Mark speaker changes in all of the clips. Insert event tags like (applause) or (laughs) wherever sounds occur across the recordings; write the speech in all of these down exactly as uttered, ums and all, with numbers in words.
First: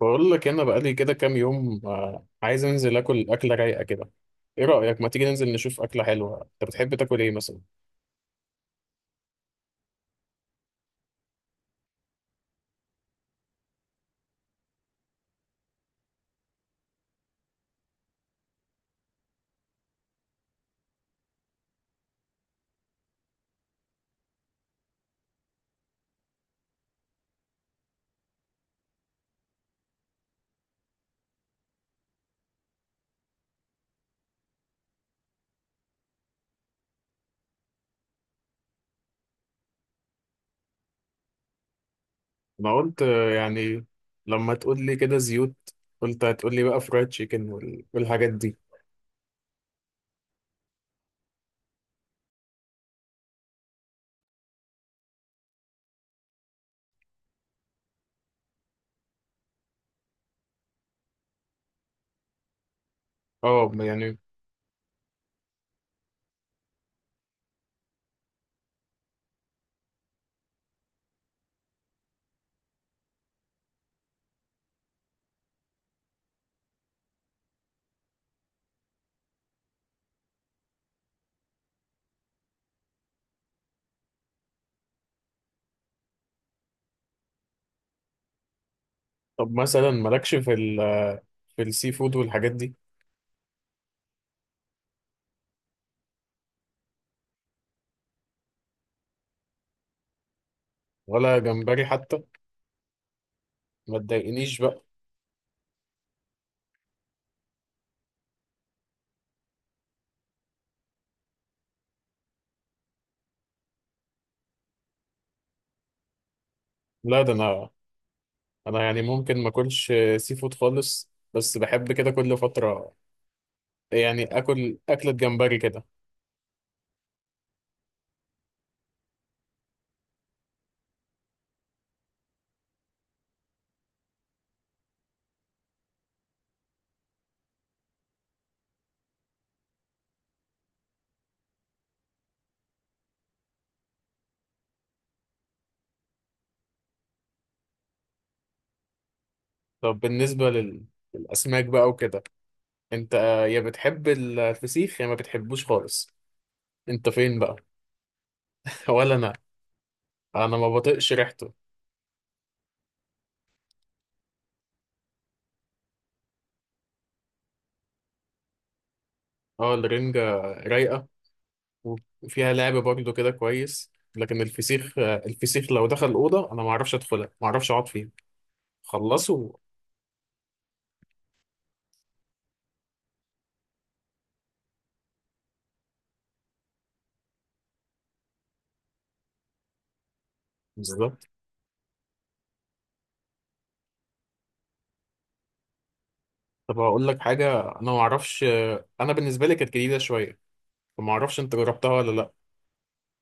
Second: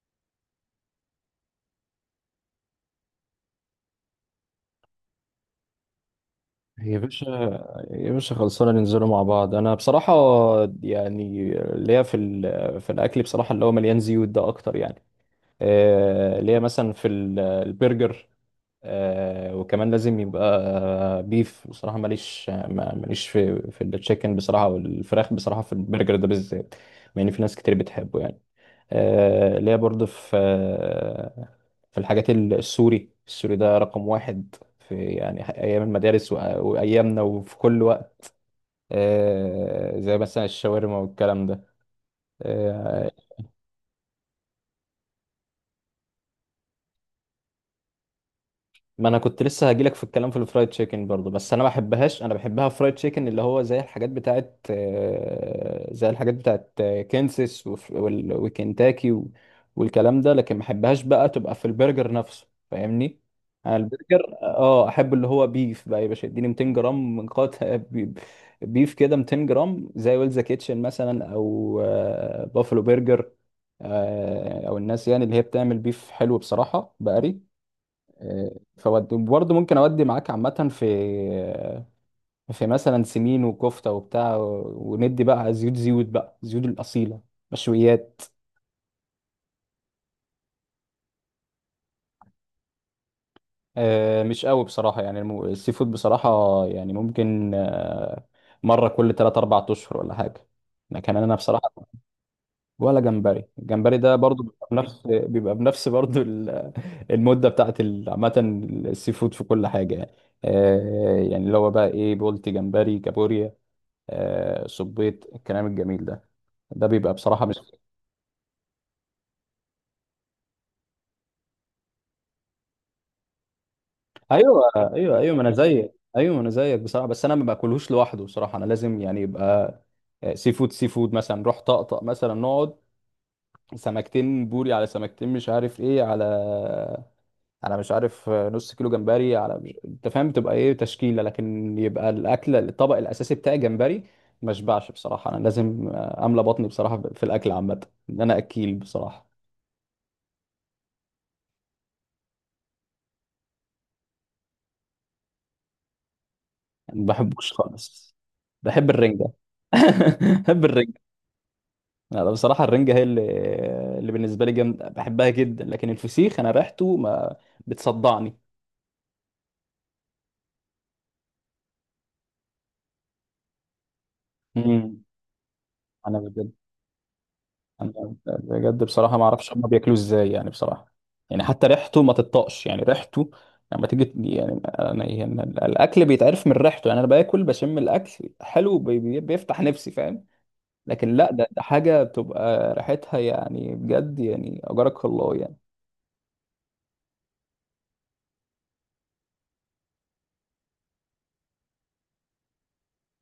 Speaker 1: بقول لك انا بقالي كده كام يوم، آه، عايز انزل اكل اكله رايقه كده. ايه رايك ما تيجي ننزل نشوف اكله حلوه؟ انت بتحب
Speaker 2: يا
Speaker 1: تاكل
Speaker 2: باشا،
Speaker 1: ايه مثلا؟
Speaker 2: يا باشا خلصانة ننزلوا مع بعض. أنا بصراحة يعني ليا في ال- في الأكل بصراحة، اللي هو مليان زيوت ده أكتر يعني. آه، ليا مثلا في ال- البرجر. آه، وكمان لازم يبقى بيف. بصراحة ماليش، ما- ماليش في في التشيكن بصراحة، والفراخ بصراحة في البرجر ده بالذات، مع إن في ناس كتير بتحبه يعني. آه، اللي هي برضه في آه، في الحاجات ال- السوري، السوري ده رقم واحد في يعني أيام المدارس وأ- وأيامنا وفي كل وقت. آه، زي مثلا الشاورما والكلام ده.
Speaker 1: انا قلت
Speaker 2: آه،
Speaker 1: آه، يعني لما تقول لي كده زيوت، قلت هتقول لي بقى فرايد تشيكن وال- والحاجات دي.
Speaker 2: ما انا كنت لسه هجيلك في الكلام في الفرايد تشيكن برضو، بس انا ما بحبهاش، انا بحبها فرايد تشيكن اللي هو زي الحاجات بتاعت آه، زي الحاجات بتاعت آه، كنسس وف- وال- وكنتاكي و- والكلام ده، لكن ما بحبهاش بقى، تبقى في البرجر نفسه فاهمني.
Speaker 1: اه
Speaker 2: انا
Speaker 1: يعني.
Speaker 2: البرجر اه احب اللي هو بيف بقى يا باشا. اديني ميتين جرام من قطع (laughs) بي- بيف كده، ميتين جرام، زي ويلز كيتشن مثلا، او آه، بافلو برجر، آه، او الناس يعني اللي هي بتعمل بيف حلو بصراحة، بقري فودي. وبرضه ممكن اودي معاك عامة في في مثلا سمين وكفتة وبتاع وندي بقى، زيوت زيوت بقى زيوت الأصيلة مشويات.
Speaker 1: طب مثلا مالكش في ال في السي فود والحاجات دي؟
Speaker 2: آه، مش قوي بصراحة يعني، الم- السي فود بصراحة. يعني ممكن آه، مرة كل ثلاث أربعة اشهر، ولا حاجة، لكن انا
Speaker 1: ولا جمبري
Speaker 2: بصراحة.
Speaker 1: حتى؟
Speaker 2: ولا جمبري،
Speaker 1: ما
Speaker 2: الجمبري ده برضه
Speaker 1: تضايقنيش
Speaker 2: بيبقى
Speaker 1: بقى.
Speaker 2: بنفس بيبقى بنفس برضه ال- المدة بتاعت ال- عامة السي فود في كل حاجة يعني. آه، يعني اللي هو بقى ايه، بولتي، جمبري، كابوريا. آه، صبيت الكلام الجميل ده ده بيبقى
Speaker 1: لا ده
Speaker 2: بصراحه مش.
Speaker 1: انا انا يعني ممكن ما اكلش آه، سي فود خالص، بس بحب كده كل فتره، يعني
Speaker 2: ايوه،
Speaker 1: اكل اكله
Speaker 2: ايوه، ايوه، ما انا
Speaker 1: جمبري كده.
Speaker 2: زيك، ايوه، ما انا زيك بصراحه. بس انا ما باكلهوش لوحده بصراحه، انا لازم يعني يبقى آه، سي فود. سي فود مثلا، نروح طقطق مثلا، نقعد سمكتين بوري على سمكتين، مش عارف ايه على على مش عارف، آه، نص كيلو جمبري على مش. انت فاهم، تبقى ايه تشكيله، لكن يبقى الاكل الطبق الاساسي بتاعي جمبري. ما اشبعش بصراحه، انا لازم آه، املى بطني بصراحه في الاكل عامه، ان انا اكيل بصراحه.
Speaker 1: طب بالنسبة لل... للأسماك بقى وكده، أنت آه، يا بتحب الفسيخ يا ما بتحبوش خالص؟
Speaker 2: ما
Speaker 1: أنت فين
Speaker 2: بحبوش
Speaker 1: بقى؟
Speaker 2: خالص.
Speaker 1: (laughs)
Speaker 2: بحب
Speaker 1: ولا
Speaker 2: الرنجة.
Speaker 1: أنا.
Speaker 2: (laughs)
Speaker 1: أنا
Speaker 2: بحب
Speaker 1: ما
Speaker 2: الرنجة.
Speaker 1: بطيقش ريحته.
Speaker 2: لا، لا، بصراحة الرنجة هي اللي اللي بالنسبة لي جامدة، بحبها جدا، لكن الفسيخ أنا ريحته ما بتصدعني.
Speaker 1: أه الرنجة رايقة وفيها لعب برضه كده كويس، لكن الفسيخ
Speaker 2: امم.
Speaker 1: آه، الفسيخ لو دخل
Speaker 2: أنا
Speaker 1: الأوضة
Speaker 2: بجد
Speaker 1: أنا ما أعرفش أدخلها، ما أعرفش أقعد
Speaker 2: أنا
Speaker 1: فيها.
Speaker 2: بجد بصراحة، ما
Speaker 1: خلصوا.
Speaker 2: أعرفش هما بياكلوه إزاي يعني بصراحة. يعني حتى ريحته ما تطاقش يعني، ريحته لما تيجي يعني، أنا يعني الأكل بيتعرف من ريحته يعني، أنا باكل بشم الأكل حلو، بي- بي- بيفتح نفسي فاهم. لكن
Speaker 1: بالظبط.
Speaker 2: لا، ده ده حاجة بتبقى ريحتها يعني بجد يعني، أجرك الله يعني.
Speaker 1: طب هقول لك حاجة، أنا ما أعرفش، آه، أنا بالنسبة لي كانت جديدة شوية، فما أعرفش أنت جربتها ولا لأ.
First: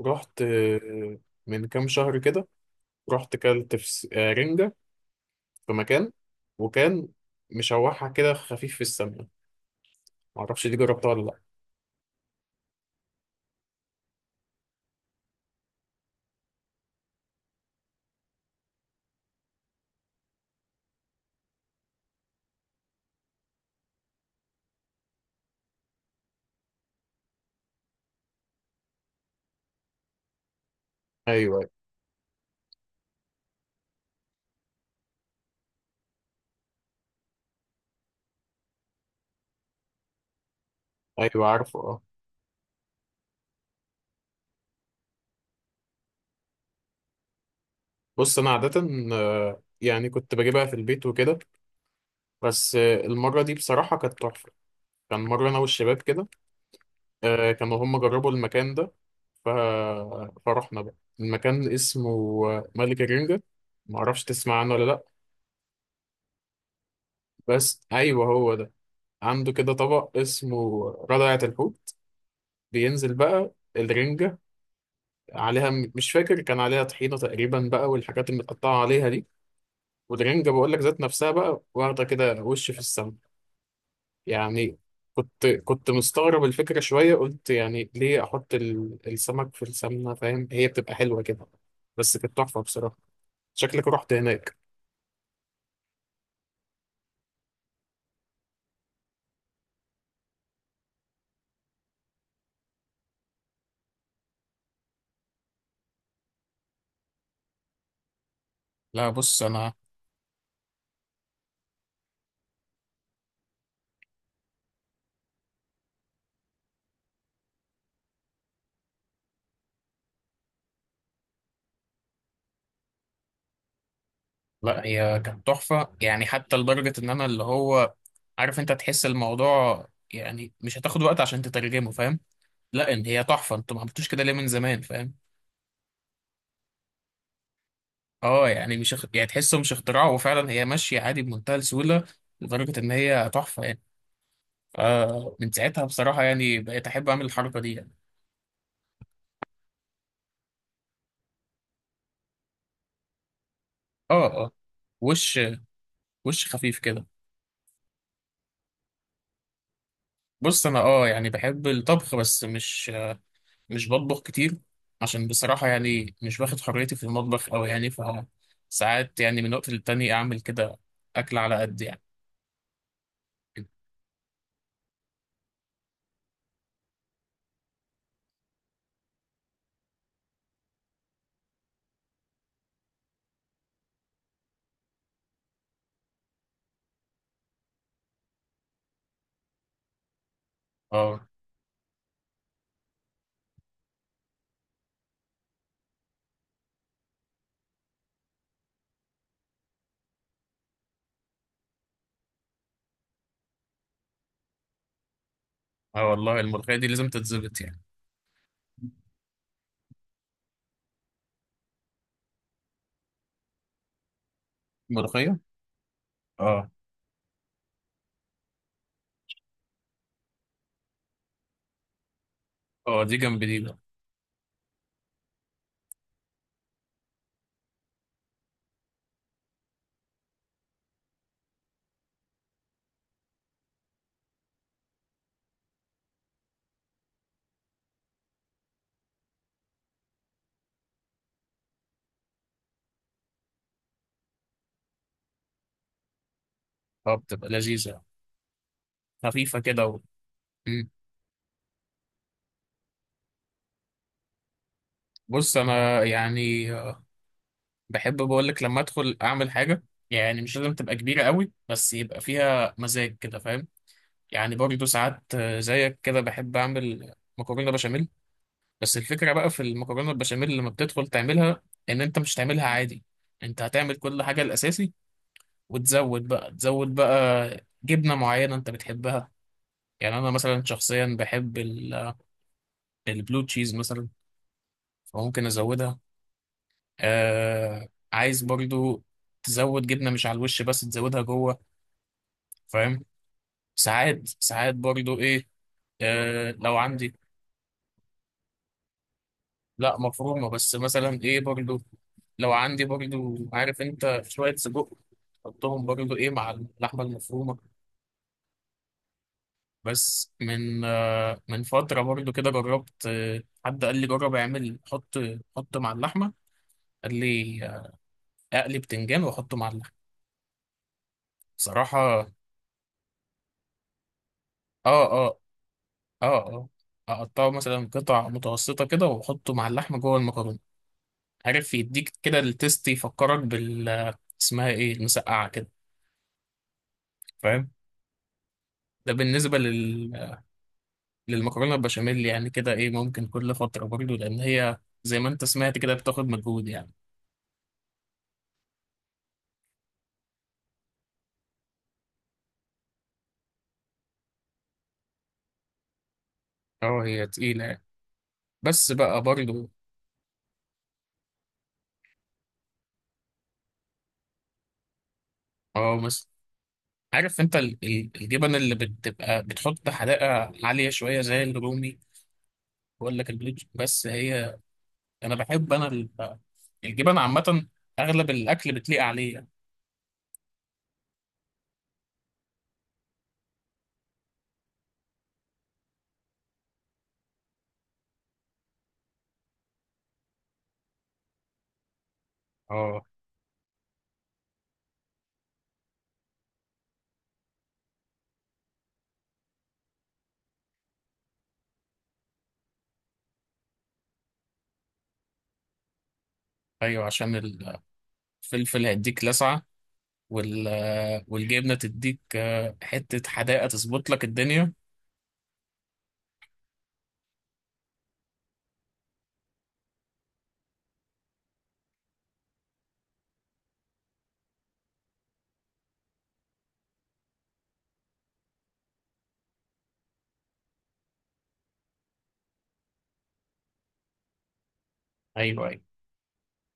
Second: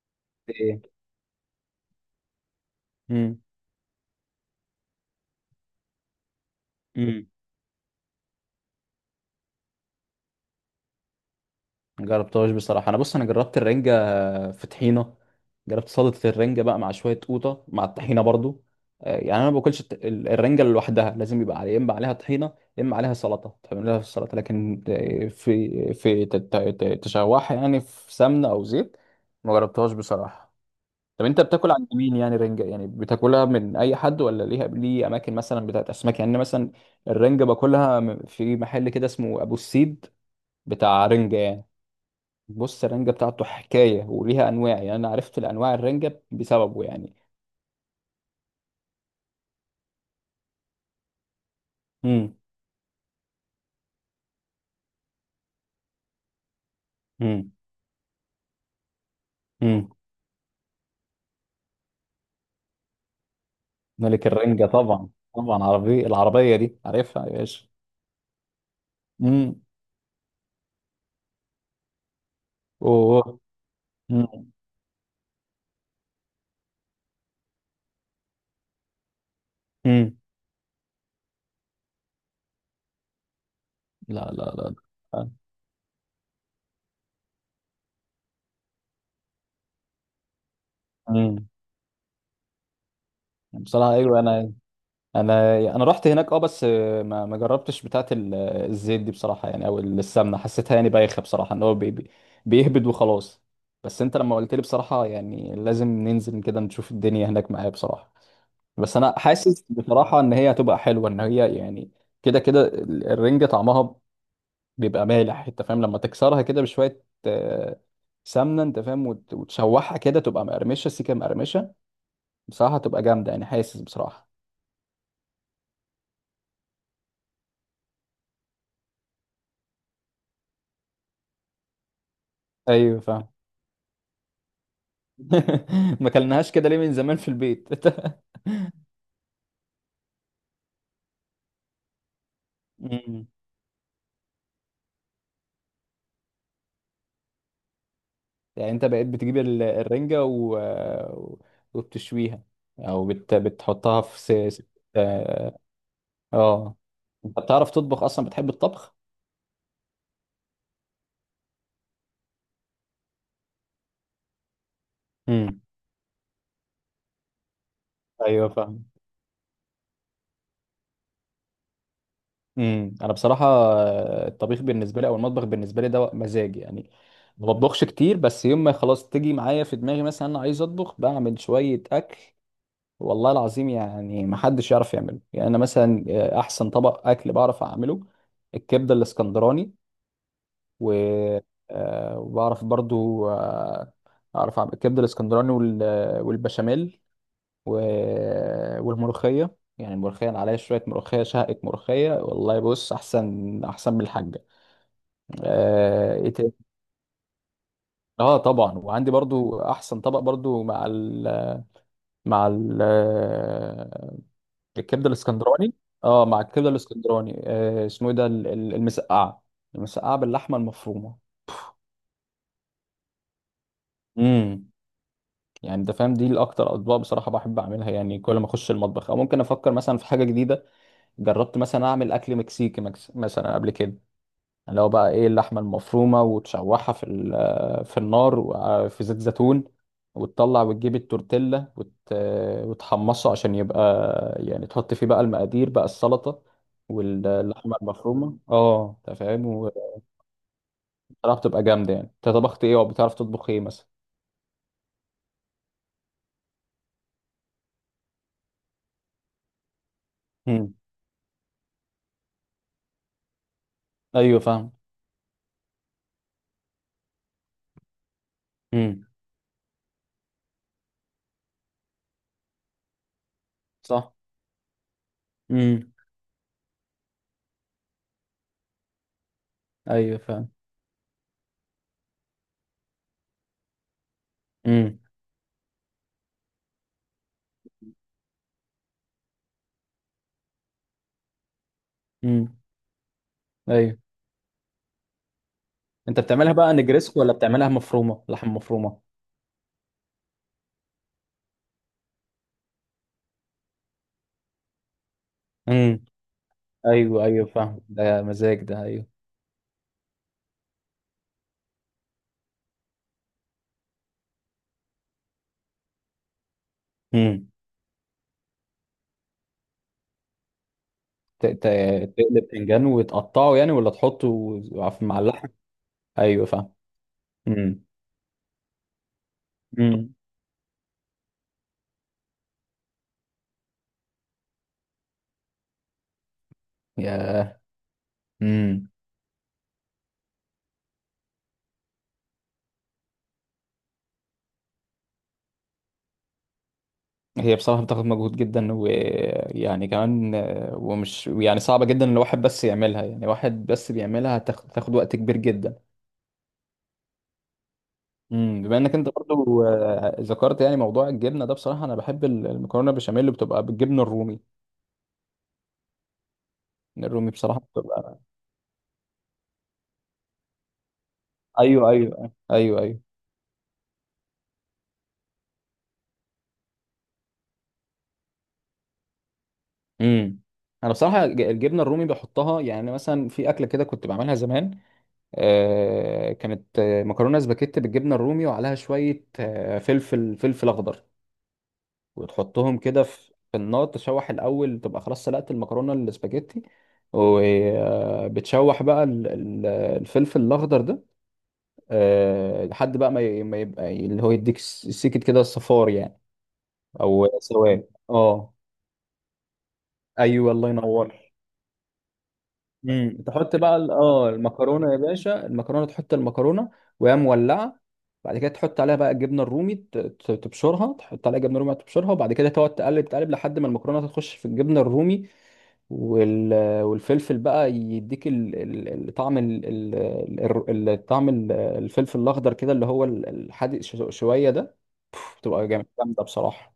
Speaker 1: رحت
Speaker 2: ايه.
Speaker 1: آه، من كام شهر كده، رحت
Speaker 2: امم.
Speaker 1: كلت فس... آه، رنجة في مكان، وكان
Speaker 2: امم.
Speaker 1: مشوحها كده خفيف في السمنة، معرفش دي جربتها ولا لأ.
Speaker 2: جربتهاش بصراحه. انا بص، انا جربت الرنجه في طحينه، جربت سلطه الرنجه بقى مع شويه قوطه مع الطحينه برضو. آه، يعني انا ما باكلش الت- ال- الرنجه لوحدها، لازم يبقى عليها يا اما عليها طحينه، يا اما عليها سلطه، تعمل لها في السلطه، لكن آه، في في ت- ت- ت- تشوحها يعني في سمنه او زيت. ما جربتهاش بصراحه. طب انت
Speaker 1: أيوه،
Speaker 2: بتاكل عند مين يعني رنجه؟ يعني بتاكلها من اي حد ولا ليها ليه اماكن مثلا بتاعت اسماك؟ يعني أنا مثلا الرنجه باكلها م- في محل كده اسمه ابو السيد، بتاع رنجة
Speaker 1: أيوه
Speaker 2: يعني.
Speaker 1: عارفه أه.
Speaker 2: بص، الرنجة بتاعته حكاية وليها أنواع، يعني أنا عرفت الأنواع الرنجة بسببه يعني.
Speaker 1: بص أنا عادة آه، يعني كنت بجيبها في البيت وكده،
Speaker 2: امم.
Speaker 1: بس آه، المرة دي بصراحة كانت تحفة. كان مرة أنا والشباب كده، آه،
Speaker 2: امم.
Speaker 1: كانوا هم جربوا المكان ده، ف...
Speaker 2: امم.
Speaker 1: فرحنا بقى. المكان اسمه آه، ملك الرنجة، معرفش
Speaker 2: ملك
Speaker 1: تسمع
Speaker 2: الرنجة
Speaker 1: عنه ولا لأ.
Speaker 2: طبعا، طبعا. عربية العربية دي عارفها يا باشا.
Speaker 1: بس أيوه هو ده. عنده
Speaker 2: امم.
Speaker 1: كده طبق اسمه ردعة الحوت، بينزل
Speaker 2: أوه.
Speaker 1: بقى الرنجة
Speaker 2: امم.
Speaker 1: عليها، مش فاكر كان عليها طحينة تقريبا بقى، والحاجات المتقطعة عليها دي،
Speaker 2: امم.
Speaker 1: والرنجة بقول لك ذات نفسها بقى واخدة كده وش في السماء
Speaker 2: لا، لا، لا.
Speaker 1: يعني.
Speaker 2: لا.
Speaker 1: كنت كنت مستغرب الفكرة شوية، قلت يعني ليه أحط ال- السمك في السمنة، فاهم هي بتبقى حلوة كده،
Speaker 2: امم.
Speaker 1: بس كانت تحفة بصراحة. شكلك
Speaker 2: بصراحة،
Speaker 1: رحت
Speaker 2: أيوه. أنا،
Speaker 1: هناك.
Speaker 2: انا انا رحت هناك، اه، بس ما ما جربتش بتاعه ال- الزيت دي بصراحه يعني، او السمنه حسيتها يعني بايخه بصراحه، ان هو بي بي- بيهبد وخلاص. بس انت لما قلت لي بصراحه يعني لازم ننزل كده نشوف الدنيا هناك معايا بصراحه، بس
Speaker 1: لا
Speaker 2: انا
Speaker 1: بص
Speaker 2: حاسس
Speaker 1: أنا،
Speaker 2: بصراحه ان هي هتبقى حلوه، ان هي يعني كده كده ال- الرنجه طعمها بيبقى مالح، انت فاهم، لما تكسرها كده بشويه آه، سمنه، انت فاهم، وت- وتشوحها كده تبقى مقرمشه سيكه مقرمشه بصراحه، تبقى جامده يعني حاسس بصراحه.
Speaker 1: لا هي كانت تحفة يعني، حتى لدرجة إن أنا اللي هو، عارف أنت تحس الموضوع، يعني مش هتاخد وقت عشان تترجمه فاهم. لا
Speaker 2: ايوه
Speaker 1: إن هي
Speaker 2: فاهم.
Speaker 1: تحفة، أنتوا ما عملتوش كده ليه من زمان فاهم.
Speaker 2: (laughs) ما كلناهاش كده ليه من زمان في البيت. (laughs)
Speaker 1: اه يعني مش اخ- يعني تحسه مش اختراع، وفعلا هي ماشيه عادي بمنتهى السهوله، لدرجه ان
Speaker 2: مم.
Speaker 1: هي تحفه يعني. فمن ساعتها بصراحه يعني بقيت احب اعمل الحركه دي يعني.
Speaker 2: يعني انت بقيت بتجيب ال- الرنجة و... وبتشويها، او بت... بتحطها
Speaker 1: اه
Speaker 2: في
Speaker 1: اه.
Speaker 2: س... س-
Speaker 1: وش،
Speaker 2: اه
Speaker 1: وش
Speaker 2: آه.
Speaker 1: خفيف كده.
Speaker 2: انت بتعرف تطبخ اصلا؟ بتحب الطبخ؟
Speaker 1: بص انا اه يعني بحب الطبخ، بس مش مش بطبخ كتير، عشان
Speaker 2: امم.
Speaker 1: بصراحه يعني مش باخد حريتي في المطبخ قوي، يعني ف
Speaker 2: ايوه فاهم.
Speaker 1: ساعات يعني من وقت للتاني اعمل كده اكل على قد يعني.
Speaker 2: امم. انا بصراحة آه، الطبيخ بالنسبة لي او المطبخ بالنسبة لي ده مزاج يعني، ما بطبخش كتير، بس يوم ما خلاص تيجي معايا في دماغي مثلا انا عايز اطبخ بعمل شوية اكل والله العظيم يعني ما حدش يعرف يعمله. يعني انا مثلا آه، احسن طبق اكل بعرف اعمله الكبده الاسكندراني، و
Speaker 1: اه
Speaker 2: آه، وبعرف برضو آه، اعرف اعمل الكبده الاسكندراني وال- آه، والبشاميل و- والملوخيه. يعني الملوخيه، أنا عليها شويه ملوخيه شهقة ملوخيه والله. بص، احسن احسن من الحاجه.
Speaker 1: اه،
Speaker 2: اه، إيه
Speaker 1: والله
Speaker 2: تاني؟
Speaker 1: الملوخيه دي لازم تتظبط يعني.
Speaker 2: آه، طبعا. وعندي برضو احسن طبق برضو مع ال مع ال آه، الكبده
Speaker 1: ملوخيه.
Speaker 2: الاسكندراني. اه مع الكبده
Speaker 1: اه
Speaker 2: الاسكندراني آه اسمه ايه ده، ال- ال- المسقعه، المسقعه باللحمه المفرومه.
Speaker 1: اه، دي جنب دي بقى.
Speaker 2: امم. يعني انت فاهم دي الاكتر اطباق بصراحه بحب اعملها، يعني كل ما اخش المطبخ او ممكن افكر مثلا في حاجه جديده. جربت مثلا اعمل اكل مكسيكي، مكس... مثلا قبل كده، اللي هو بقى ايه، اللحمه المفرومه وتشوحها في ال- في النار وفي زيت زيتون، وتطلع وتجيب التورتيلا وت... وتحمصه عشان يبقى يعني، تحط فيه بقى المقادير بقى، السلطه
Speaker 1: اه بتبقى
Speaker 2: واللحمه
Speaker 1: لذيذه
Speaker 2: المفرومه، اه انت فاهم.
Speaker 1: خفيفة كده و...
Speaker 2: وبصراحه
Speaker 1: مم.
Speaker 2: بتبقى جامده يعني. انت طبخت ايه وبتعرف تطبخ ايه مثلا؟
Speaker 1: بص أنا يعني آه، بحب بقولك لما أدخل أعمل حاجة، يعني مش لازم
Speaker 2: امم.
Speaker 1: تبقى كبيرة قوي بس يبقى فيها مزاج كده فاهم.
Speaker 2: ايوه
Speaker 1: يعني
Speaker 2: فاهم.
Speaker 1: برضه ساعات آه، زيك كده بحب أعمل مكرونة بشاميل. بس
Speaker 2: امم.
Speaker 1: الفكرة بقى في المكرونة البشاميل لما بتدخل تعملها، إن أنت مش تعملها عادي، أنت هتعمل
Speaker 2: صح.
Speaker 1: كل حاجة الأساسي،
Speaker 2: امم.
Speaker 1: وتزود بقى تزود بقى جبنة معينة أنت بتحبها.
Speaker 2: ايوه
Speaker 1: يعني أنا
Speaker 2: فاهم.
Speaker 1: مثلا شخصيا بحب ال- البلو تشيز مثلا،
Speaker 2: امم.
Speaker 1: فممكن أزودها. آه، عايز برضو تزود جبنة مش على الوش بس تزودها جوه،
Speaker 2: امم.
Speaker 1: فاهم.
Speaker 2: ايوه.
Speaker 1: ساعات ساعات برضو ايه،
Speaker 2: انت
Speaker 1: آه
Speaker 2: بتعملها بقى
Speaker 1: لو عندي،
Speaker 2: نجريسكو ولا بتعملها مفرومه، لحم مفرومه؟
Speaker 1: لا مفرومة، بس مثلا ايه برضو، لو عندي برضو عارف انت شوية سجق، حطهم برضو ايه مع اللحمة
Speaker 2: ايوه، ايوه
Speaker 1: المفرومة.
Speaker 2: فاهم. ده مزاج ده. ايوه.
Speaker 1: بس من آه من فترة برضو كده، جربت، آه حد قال لي جرب اعمل حط حط مع اللحمة، قال
Speaker 2: امم.
Speaker 1: لي آه، اقلي بتنجان واحطه مع اللحمة،
Speaker 2: ت- ت-
Speaker 1: بصراحة.
Speaker 2: تقلب باذنجان وتقطعه يعني، ولا تحطه
Speaker 1: اه
Speaker 2: مع
Speaker 1: اه
Speaker 2: اللحم؟
Speaker 1: اه
Speaker 2: ايوه
Speaker 1: اه.
Speaker 2: فاهم.
Speaker 1: اقطعه
Speaker 2: امم.
Speaker 1: مثلا قطع متوسطة كده واحطه مع اللحمة
Speaker 2: امم.
Speaker 1: جوه المكرونة، عارف يديك كده التيست، يفكرك بال، اسمها ايه، المسقعة كده،
Speaker 2: يا.
Speaker 1: فاهم.
Speaker 2: امم.
Speaker 1: ده بالنسبة لل... للمكرونة البشاميل يعني، كده ايه ممكن كل فترة برضه، لأن هي زي ما انت سمعت كده بتاخد مجهود يعني.
Speaker 2: هي بصراحة بتاخد مجهود جدا، ويعني كمان آه، ومش يعني صعبة جدا لو واحد بس يعملها، يعني واحد بس بيعملها هتاخد تاخد وقت كبير جدا.
Speaker 1: اه هي تقيلة يعني.
Speaker 2: امم. بما
Speaker 1: بس
Speaker 2: انك انت
Speaker 1: بقى
Speaker 2: برضو
Speaker 1: برضه،
Speaker 2: آه، ذكرت يعني موضوع الجبنة ده، بصراحة انا بحب المكرونة بشاميل اللي بتبقى بالجبنة الرومي.
Speaker 1: اه مثلا،
Speaker 2: الرومي
Speaker 1: عارف انت
Speaker 2: بصراحة
Speaker 1: ال-
Speaker 2: بتبقى.
Speaker 1: ال- الجبن اللي بتبقى بتحط حدائق عالية شوية زي
Speaker 2: ايوه،
Speaker 1: الرومي.
Speaker 2: ايوه، ايوه، ايوه.
Speaker 1: بقول لك البلوج، بس هي انا بحب، انا ال- الجبن عامه اغلب الاكل بتليق عليه يعني.
Speaker 2: امم. انا بصراحه ج- الجبنه الرومي بحطها. يعني أنا مثلا في اكله كده كنت بعملها زمان، آه كانت آه، مكرونه سباكيت بالجبنه الرومي وعليها شويه آه فلفل فلفل اخضر، وتحطهم كده
Speaker 1: اه
Speaker 2: في في النار، تشوح الاول، تبقى خلاص سلقت المكرونه السباكيتي، وبتشوح بقى ال- ال- الفلفل الاخضر ده، آه، لحد بقى ما ي- ما يبقى اللي هو يديك س- سيكت كده صفار يعني،
Speaker 1: ايوه،
Speaker 2: او
Speaker 1: عشان
Speaker 2: سواد. اه
Speaker 1: الفلفل هيديك لسعه،
Speaker 2: ايوه،
Speaker 1: وال
Speaker 2: الله ينور.
Speaker 1: والجبنه تديك آه،
Speaker 2: امم.
Speaker 1: حته
Speaker 2: تحط
Speaker 1: حداقه
Speaker 2: بقى ال-
Speaker 1: تظبط لك
Speaker 2: اه
Speaker 1: الدنيا.
Speaker 2: المكرونه يا باشا، المكرونه تحط المكرونه وهي مولعه. بعد كده تحط عليها بقى الجبنه الرومي، ت- ت- تبشرها، تحط عليها جبنه رومي تبشرها، وبعد كده تقعد تقلب تقلب لحد ما المكرونه تخش في الجبنه الرومي، وال... والفلفل بقى يديك ال... ال... الطعم ال... ال... ال... ال- طعم ال- الفلفل الاخضر كده اللي هو ال- الحادق ش- شويه ده،
Speaker 1: ايوه
Speaker 2: بتبقى
Speaker 1: ايوه.
Speaker 2: جامد- جامده بصراحه.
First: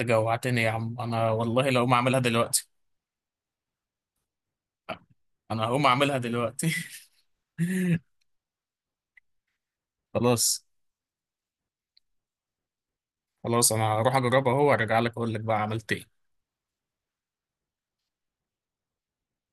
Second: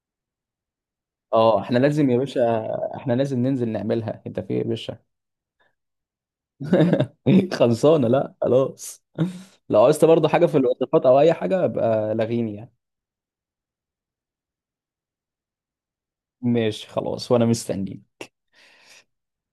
Speaker 1: انت جوعتني يا عم، انا
Speaker 2: اه
Speaker 1: والله
Speaker 2: احنا
Speaker 1: لو ما
Speaker 2: لازم يا
Speaker 1: اعملها
Speaker 2: باشا
Speaker 1: دلوقتي.
Speaker 2: احنا لازم ننزل نعملها. انت في إيه يا باشا؟
Speaker 1: انا هقوم اعملها دلوقتي.
Speaker 2: (laughs) خلصانه.
Speaker 1: (laughs)
Speaker 2: لا، خلاص. لو عايزت برضه حاجه في
Speaker 1: خلاص
Speaker 2: الوصفات او اي حاجه ابقى لغيني يعني.
Speaker 1: خلاص، انا هروح اجربها اهو وارجع لك اقول لك بقى عملت ايه.
Speaker 2: ماشي خلاص، وانا مستنيك.